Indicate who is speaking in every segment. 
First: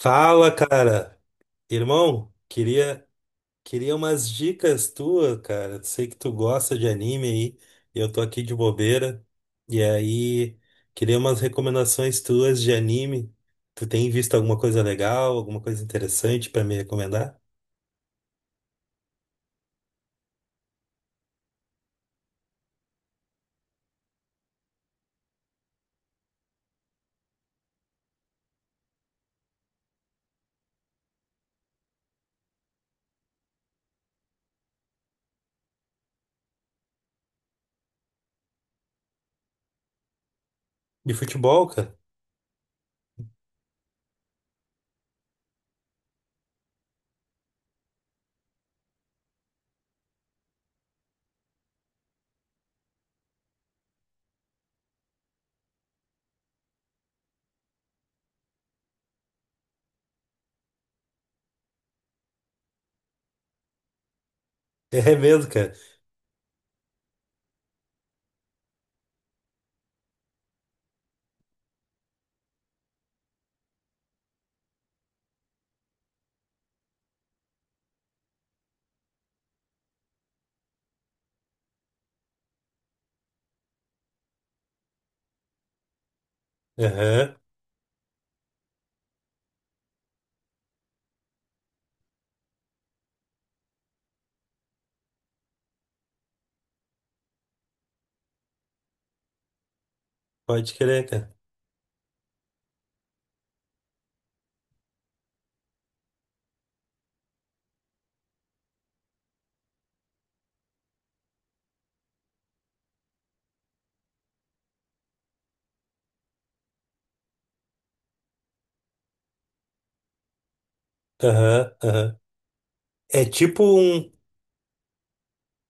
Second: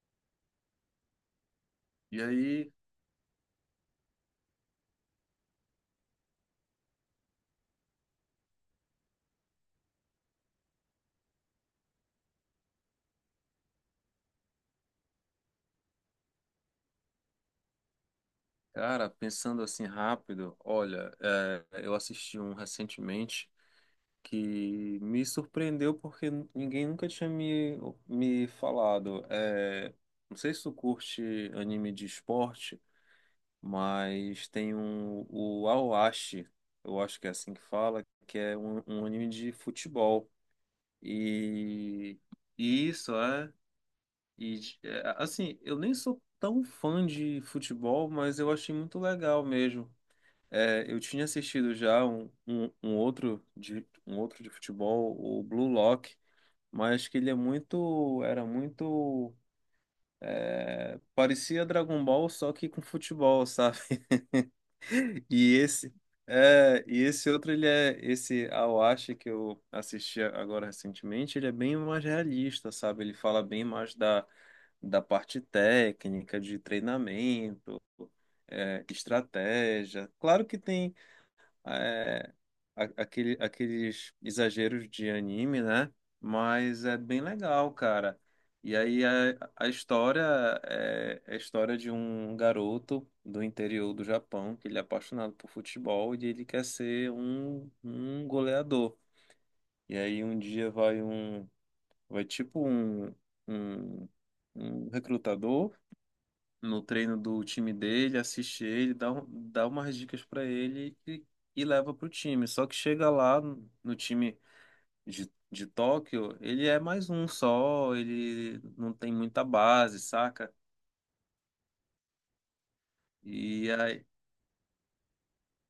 Speaker 1: Fala, cara.
Speaker 2: E
Speaker 1: Irmão,
Speaker 2: aí,
Speaker 1: queria umas dicas tuas, cara. Sei que tu gosta de anime aí. Eu tô aqui de bobeira. E aí, queria umas recomendações tuas de anime. Tu tem visto alguma coisa legal, alguma coisa interessante pra me recomendar?
Speaker 2: cara, pensando assim rápido, olha, eu assisti um recentemente que me surpreendeu porque ninguém nunca tinha me falado. Não sei se tu curte anime de esporte, mas tem um, o Aoashi, eu acho que é assim que fala, que é um anime de futebol.
Speaker 1: De futebol, cara?
Speaker 2: E, e isso, é. E, assim, eu nem sou tão fã de futebol, mas eu achei muito legal mesmo. Eu tinha assistido já um outro de futebol, o Blue Lock, mas que era muito, parecia Dragon Ball só que com futebol, sabe?
Speaker 1: É mesmo,
Speaker 2: E
Speaker 1: cara.
Speaker 2: esse, e esse outro, ele é esse Awashi que eu assisti agora recentemente, ele é bem mais realista, sabe? Ele fala bem mais da parte técnica, de treinamento, estratégia. Claro que tem é, aqueles exageros de anime, né? Mas é bem
Speaker 1: Aham,
Speaker 2: legal, cara. E aí a história é a história de um garoto do interior do Japão que ele é apaixonado por futebol e ele quer ser um goleador. E aí um dia
Speaker 1: pode crer, cara.
Speaker 2: vai tipo um, um recrutador no treino do time dele, assiste ele, dá umas dicas pra ele e leva pro time. Só que chega lá no time de Tóquio, ele é mais um só, ele não tem muita base, saca?
Speaker 1: Aham, aham. É tipo
Speaker 2: E aí.
Speaker 1: um.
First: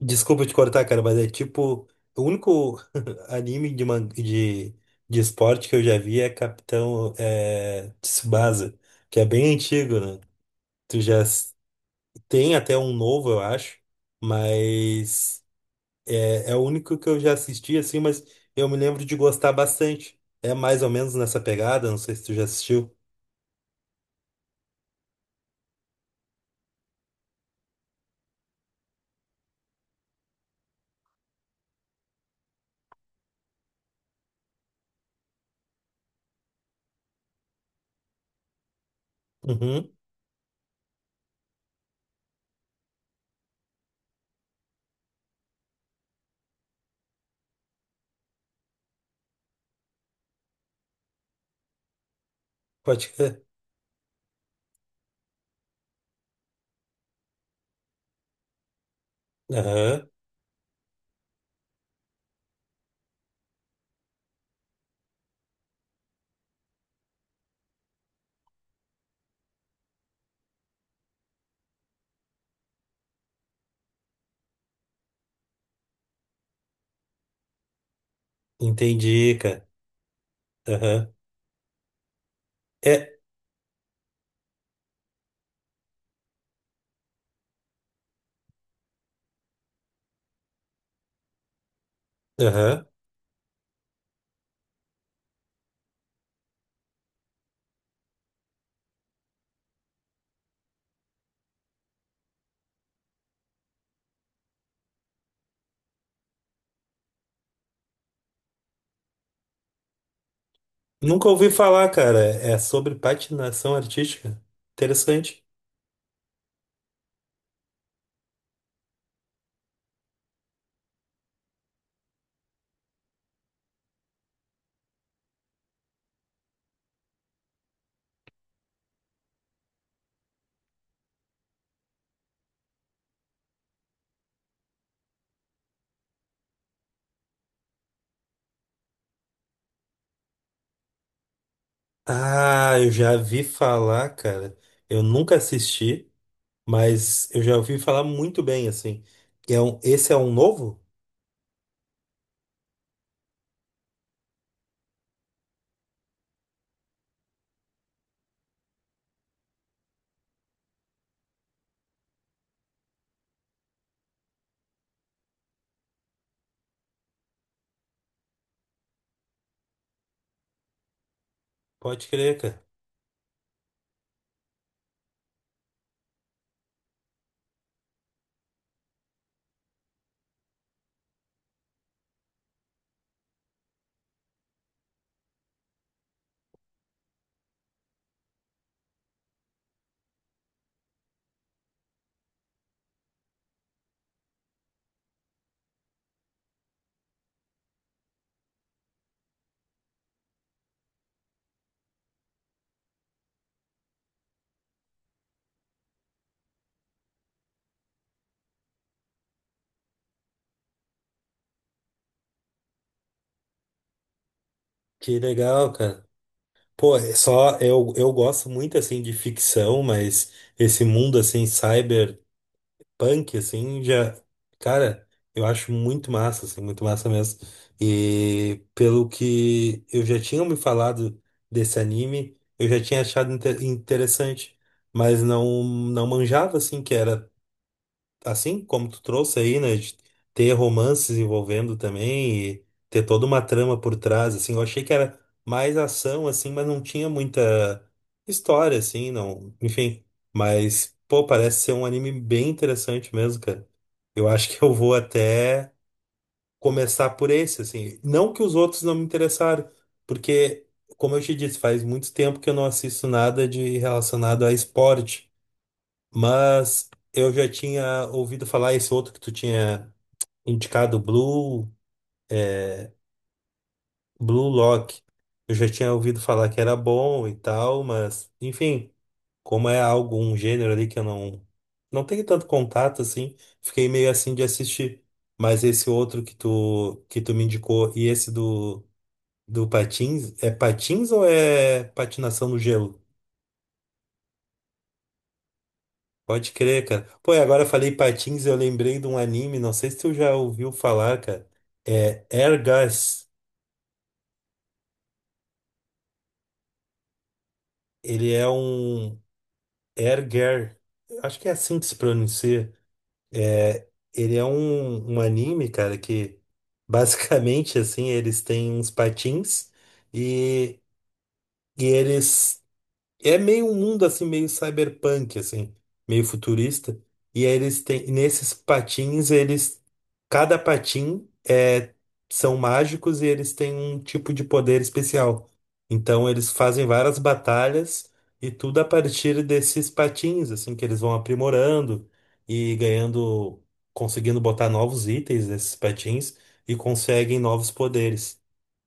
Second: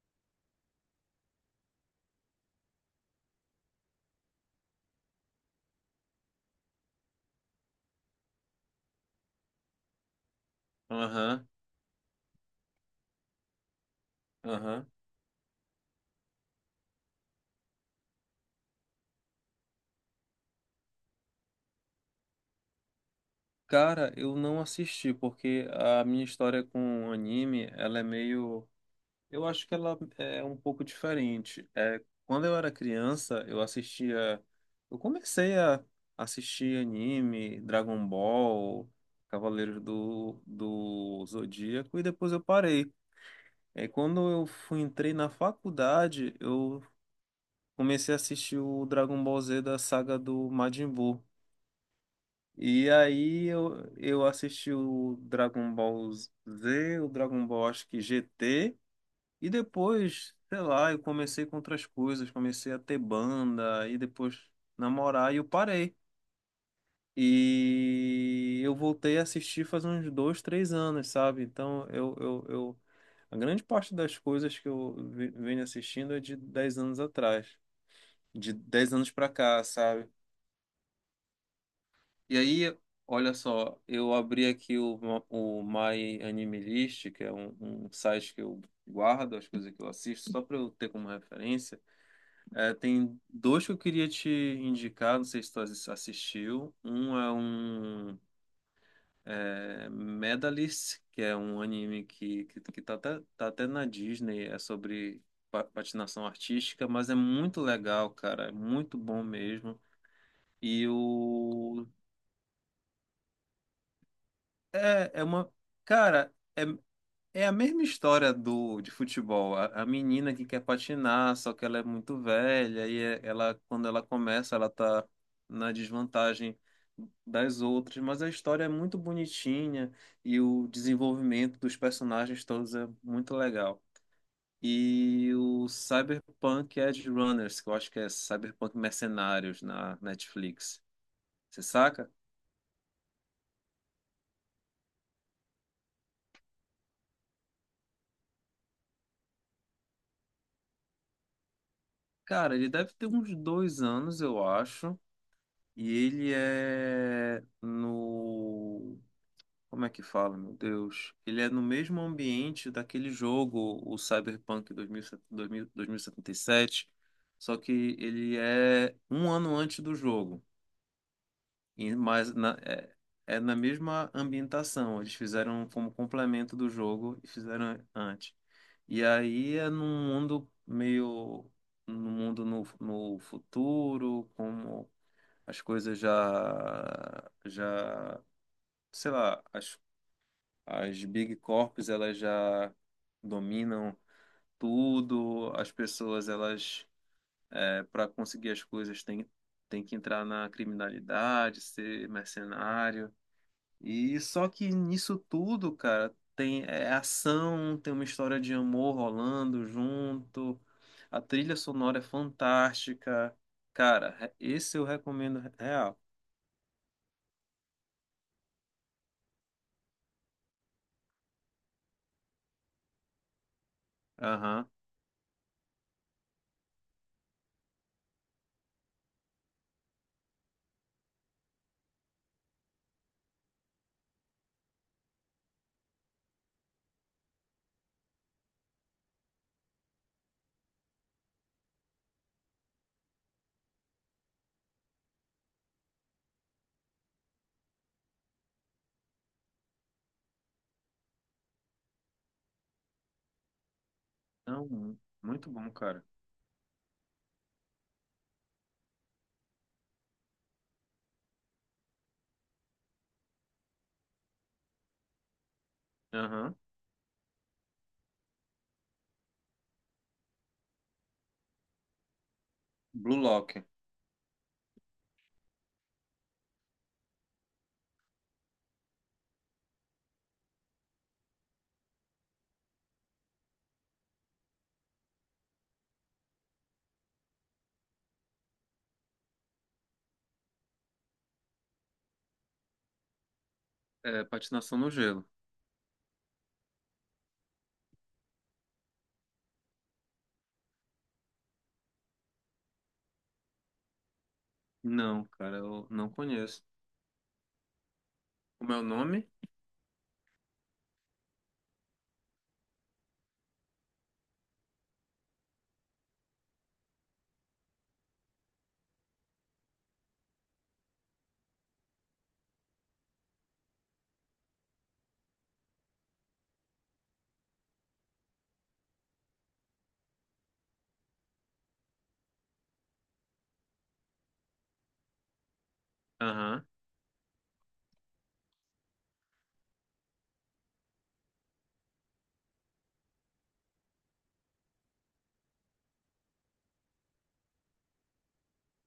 Speaker 1: Desculpa te cortar, cara, mas é tipo, o único anime de, de esporte que eu já vi é Capitão é, Tsubasa, que é bem antigo, né? Tu já
Speaker 2: Aham,
Speaker 1: s- Tem até um novo, eu acho,
Speaker 2: aham.
Speaker 1: mas é, é o único que eu já assisti, assim, mas eu me lembro de gostar bastante. É mais ou menos nessa pegada, não sei se tu já assistiu.
Speaker 2: Cara, eu não assisti porque a minha história com anime, ela é meio. Eu acho que ela é um pouco diferente. Quando eu era criança, eu assistia. Eu comecei a assistir anime, Dragon Ball, Cavaleiros
Speaker 1: Uhum,
Speaker 2: do Zodíaco, e depois eu parei. Quando entrei na faculdade, eu comecei a assistir o Dragon Ball Z da saga do Majin Buu. E
Speaker 1: pode crer.
Speaker 2: aí eu assisti o Dragon Ball Z, o Dragon Ball acho que GT. E
Speaker 1: Aham,
Speaker 2: depois, sei lá, eu comecei com outras coisas, comecei a ter banda, e depois namorar, e eu parei. E eu voltei a assistir faz uns 2, 3 anos, sabe? Então, a grande parte das coisas que eu venho assistindo é de 10 anos atrás, de 10 anos pra
Speaker 1: entendi,
Speaker 2: cá,
Speaker 1: cara.
Speaker 2: sabe?
Speaker 1: Aham.
Speaker 2: E aí,
Speaker 1: É,
Speaker 2: olha só, eu abri aqui o My Anime List, que é um site que eu guardo as coisas que eu assisto, só pra eu ter como referência. É,
Speaker 1: aham.
Speaker 2: tem dois que eu queria te indicar, não sei se tu assistiu. Um é Medalist, que é um anime que tá até na Disney, é sobre patinação artística, mas é muito legal, cara, é muito bom mesmo. E
Speaker 1: Nunca ouvi
Speaker 2: o.
Speaker 1: falar, cara. É sobre patinação artística?
Speaker 2: É
Speaker 1: Interessante.
Speaker 2: uma. Cara, é a mesma história do de futebol. A menina que quer patinar, só que ela é muito velha e ela, quando ela começa, ela tá na desvantagem das outras, mas a história é muito bonitinha e o desenvolvimento dos personagens todos é muito legal. E o Cyberpunk Edge Runners, que eu acho que é Cyberpunk Mercenários na Netflix. Você saca?
Speaker 1: Ah, eu já vi falar, cara. Eu nunca assisti, mas eu já ouvi falar muito bem, assim. É um, esse é um novo?
Speaker 2: Cara, ele deve ter uns 2 anos, eu acho. E ele é no. Como é que fala, meu Deus? Ele é no mesmo ambiente daquele jogo, o Cyberpunk 2077, só que ele é um ano antes do jogo, e-
Speaker 1: Pode
Speaker 2: mas
Speaker 1: crer,
Speaker 2: na-
Speaker 1: cara.
Speaker 2: é, é na mesma ambientação. Eles fizeram como complemento do jogo e fizeram antes. E aí é num mundo meio. No mundo no futuro, como as coisas sei lá, as big corps, elas já dominam tudo, as pessoas, elas, para conseguir as coisas, têm tem que entrar na criminalidade, ser mercenário. E só que nisso tudo, cara, tem é ação, tem uma história de amor rolando junto. A trilha sonora é fantástica. Cara, esse eu
Speaker 1: Que
Speaker 2: recomendo
Speaker 1: legal,
Speaker 2: real.
Speaker 1: cara. Pô, é só eu gosto muito, assim, de ficção, mas esse mundo, assim, cyber. Punk, assim, já.
Speaker 2: Aham.
Speaker 1: Cara, eu acho muito massa, assim, muito massa mesmo. E pelo que eu já tinha me falado desse anime, eu já tinha achado interessante, mas não, não manjava, assim, que era assim como tu trouxe aí, né, de ter romances envolvendo também e ter toda uma trama por trás, assim, eu achei que era mais ação, assim, mas não tinha muita história, assim, não, enfim, mas, pô, parece ser um anime bem interessante mesmo, cara. Eu acho que eu vou
Speaker 2: Não, muito bom,
Speaker 1: até
Speaker 2: cara.
Speaker 1: começar por esse, assim, não que os outros não me interessaram, porque, como eu te disse, faz muito tempo que eu não assisto nada de relacionado a esporte,
Speaker 2: Aham.
Speaker 1: mas eu já tinha ouvido falar esse outro que tu tinha indicado, Blue, é,
Speaker 2: Blue Lock.
Speaker 1: Blue Lock. Eu já tinha ouvido falar que era bom e tal, mas enfim, como é algo, um gênero ali que eu não tenho tanto contato assim, fiquei meio assim de assistir. Mas esse outro que tu me indicou e esse do patins, é patins ou é patinação no gelo?
Speaker 2: É, patinação no gelo.
Speaker 1: Pode crer, cara. Pô, e agora eu falei patins, eu lembrei de um anime, não sei se tu já ouviu falar, cara. É Ergas.
Speaker 2: Não, cara, eu não conheço.
Speaker 1: Ele é
Speaker 2: Como é o
Speaker 1: um.
Speaker 2: nome?
Speaker 1: Erger. Acho que é assim que se pronuncia. É, ele é um, um anime, cara, que basicamente assim, eles têm uns patins e, e eles. É meio um mundo assim, meio cyberpunk, assim, meio futurista. E aí eles têm, nesses patins, eles, cada patim é, são mágicos e eles têm um tipo de poder especial. Então eles
Speaker 2: Aham,
Speaker 1: fazem várias batalhas e tudo a partir desses patins, assim, que eles vão aprimorando e ganhando, conseguindo botar novos itens nesses patins e conseguem novos poderes.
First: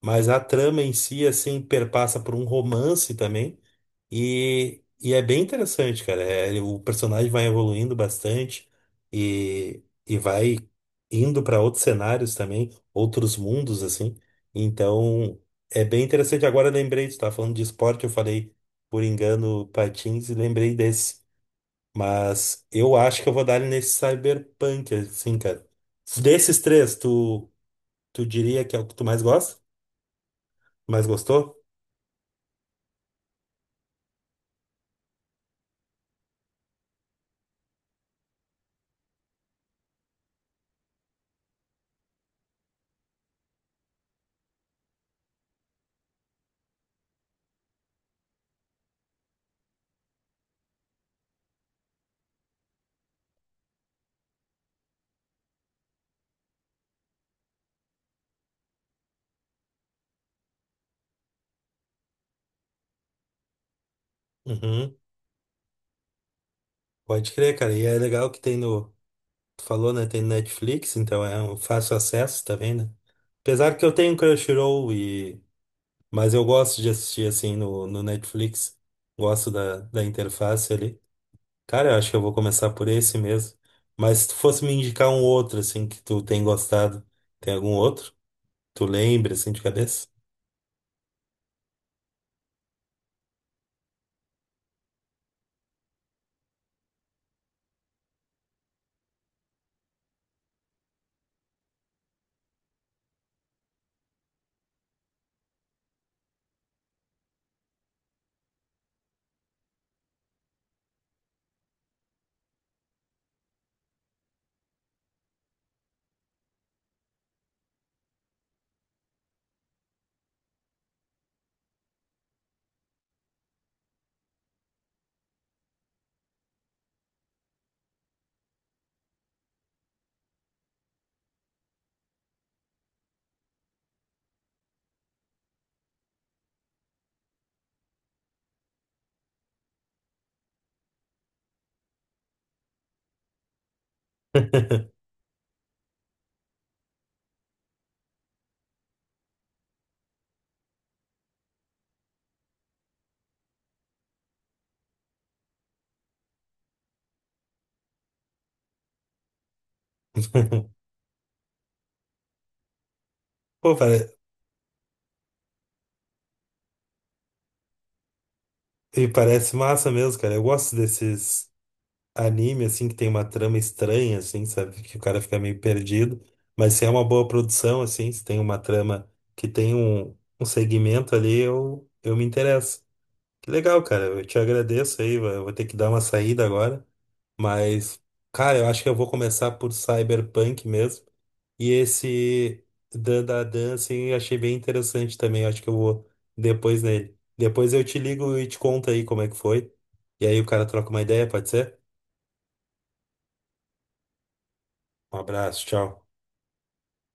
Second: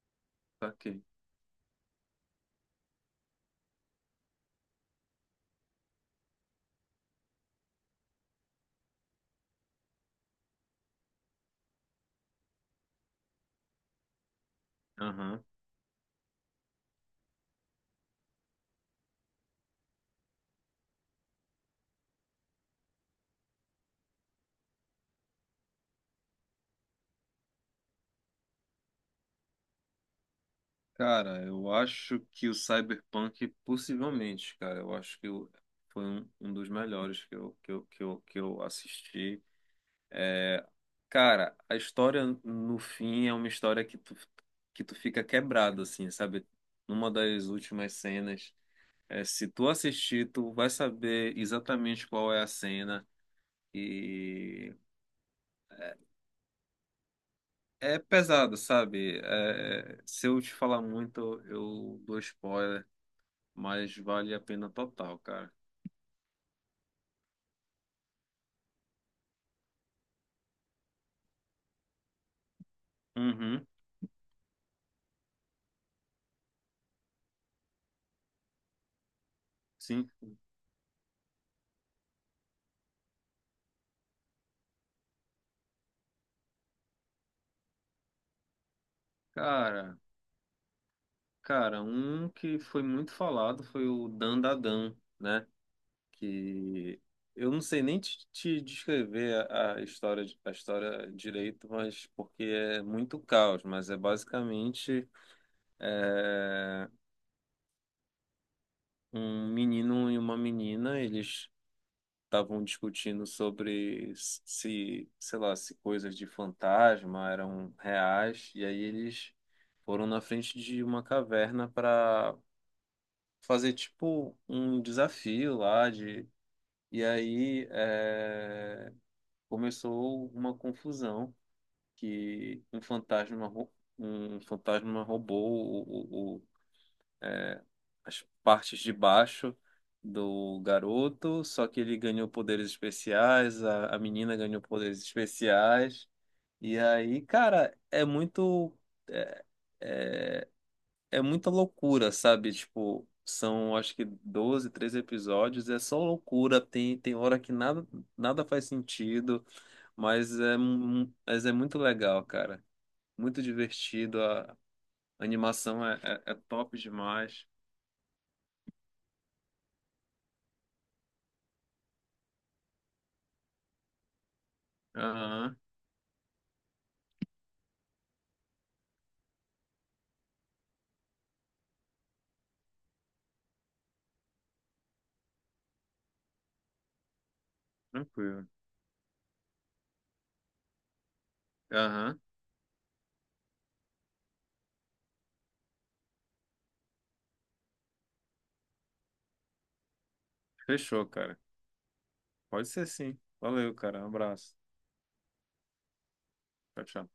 Speaker 1: Mas a trama em
Speaker 2: saquei.
Speaker 1: si, assim, perpassa por um romance também. E é bem interessante, cara. É, o personagem vai evoluindo bastante e vai indo para outros cenários também, outros mundos, assim. Então,
Speaker 2: Aham.
Speaker 1: é bem interessante. Agora eu lembrei, tu estava falando de esporte, eu falei, por engano, patins e lembrei desse. Mas eu acho que eu vou dar ele nesse Cyberpunk, assim, cara. Desses três, tu, tu diria que é o que tu mais gosta? Mais
Speaker 2: Cara,
Speaker 1: gostou?
Speaker 2: eu acho que o Cyberpunk, possivelmente, cara, eu acho que foi um dos melhores que eu assisti. É, cara, a história no fim é uma história que tu fica quebrado, assim, sabe? Numa das últimas cenas. É, se tu assistir, tu vai saber exatamente qual é a cena e é pesado, sabe? É, se eu te falar muito, eu dou spoiler, mas vale a pena
Speaker 1: Uhum.
Speaker 2: total, cara.
Speaker 1: Pode crer, cara. E é legal que tem no. Tu falou, né? Tem no Netflix, então é um fácil acesso também, né?
Speaker 2: Uhum,
Speaker 1: Apesar que eu tenho Crunchyroll e. Mas eu gosto de assistir assim no, no Netflix. Gosto da, da
Speaker 2: sim.
Speaker 1: interface ali. Cara, eu acho que eu vou começar por esse mesmo. Mas se tu fosse me indicar um outro, assim, que tu tem gostado, tem algum outro? Tu lembra, assim, de
Speaker 2: Cara,
Speaker 1: cabeça?
Speaker 2: Um que foi muito falado foi o Dandadan, né? Que eu não sei nem te descrever a história, direito, mas porque é muito caos, mas é basicamente é, um menino e uma menina, eles estavam discutindo sobre se, sei lá, se coisas de fantasma eram reais, e aí eles foram na frente de uma caverna para fazer tipo um desafio lá de. E aí começou uma confusão que um fantasma roubou o, as partes de baixo do garoto, só que ele ganhou poderes especiais, a menina ganhou poderes especiais. E aí, cara, é muito. É, é, É muita loucura, sabe? Tipo, são acho que 12, 13 episódios, é só loucura. Tem hora que nada, nada faz sentido, mas é muito legal, cara. Muito
Speaker 1: Pô, pare...
Speaker 2: divertido, a animação é top demais.
Speaker 1: e parece massa mesmo, cara. Eu gosto desses anime, assim, que tem uma trama estranha, assim, sabe? Que o cara fica
Speaker 2: Aham,
Speaker 1: meio perdido. Mas se é uma boa produção, assim, se tem uma trama que tem um, um segmento ali, eu me interesso. Que legal, cara. Eu te agradeço aí. Eu vou ter que dar uma saída agora. Mas,
Speaker 2: tranquilo.
Speaker 1: cara, eu acho que eu vou começar por Cyberpunk mesmo. E
Speaker 2: Aham.
Speaker 1: esse Dan da Dan, assim, eu achei bem interessante também. Eu acho que eu vou depois nele. Depois eu te ligo e te conto aí como é que foi. E aí o cara troca uma
Speaker 2: Fechou,
Speaker 1: ideia,
Speaker 2: cara.
Speaker 1: pode ser?
Speaker 2: Pode ser sim. Valeu, cara. Um abraço.
Speaker 1: Um abraço, tchau.
Speaker 2: Tchau, tchau.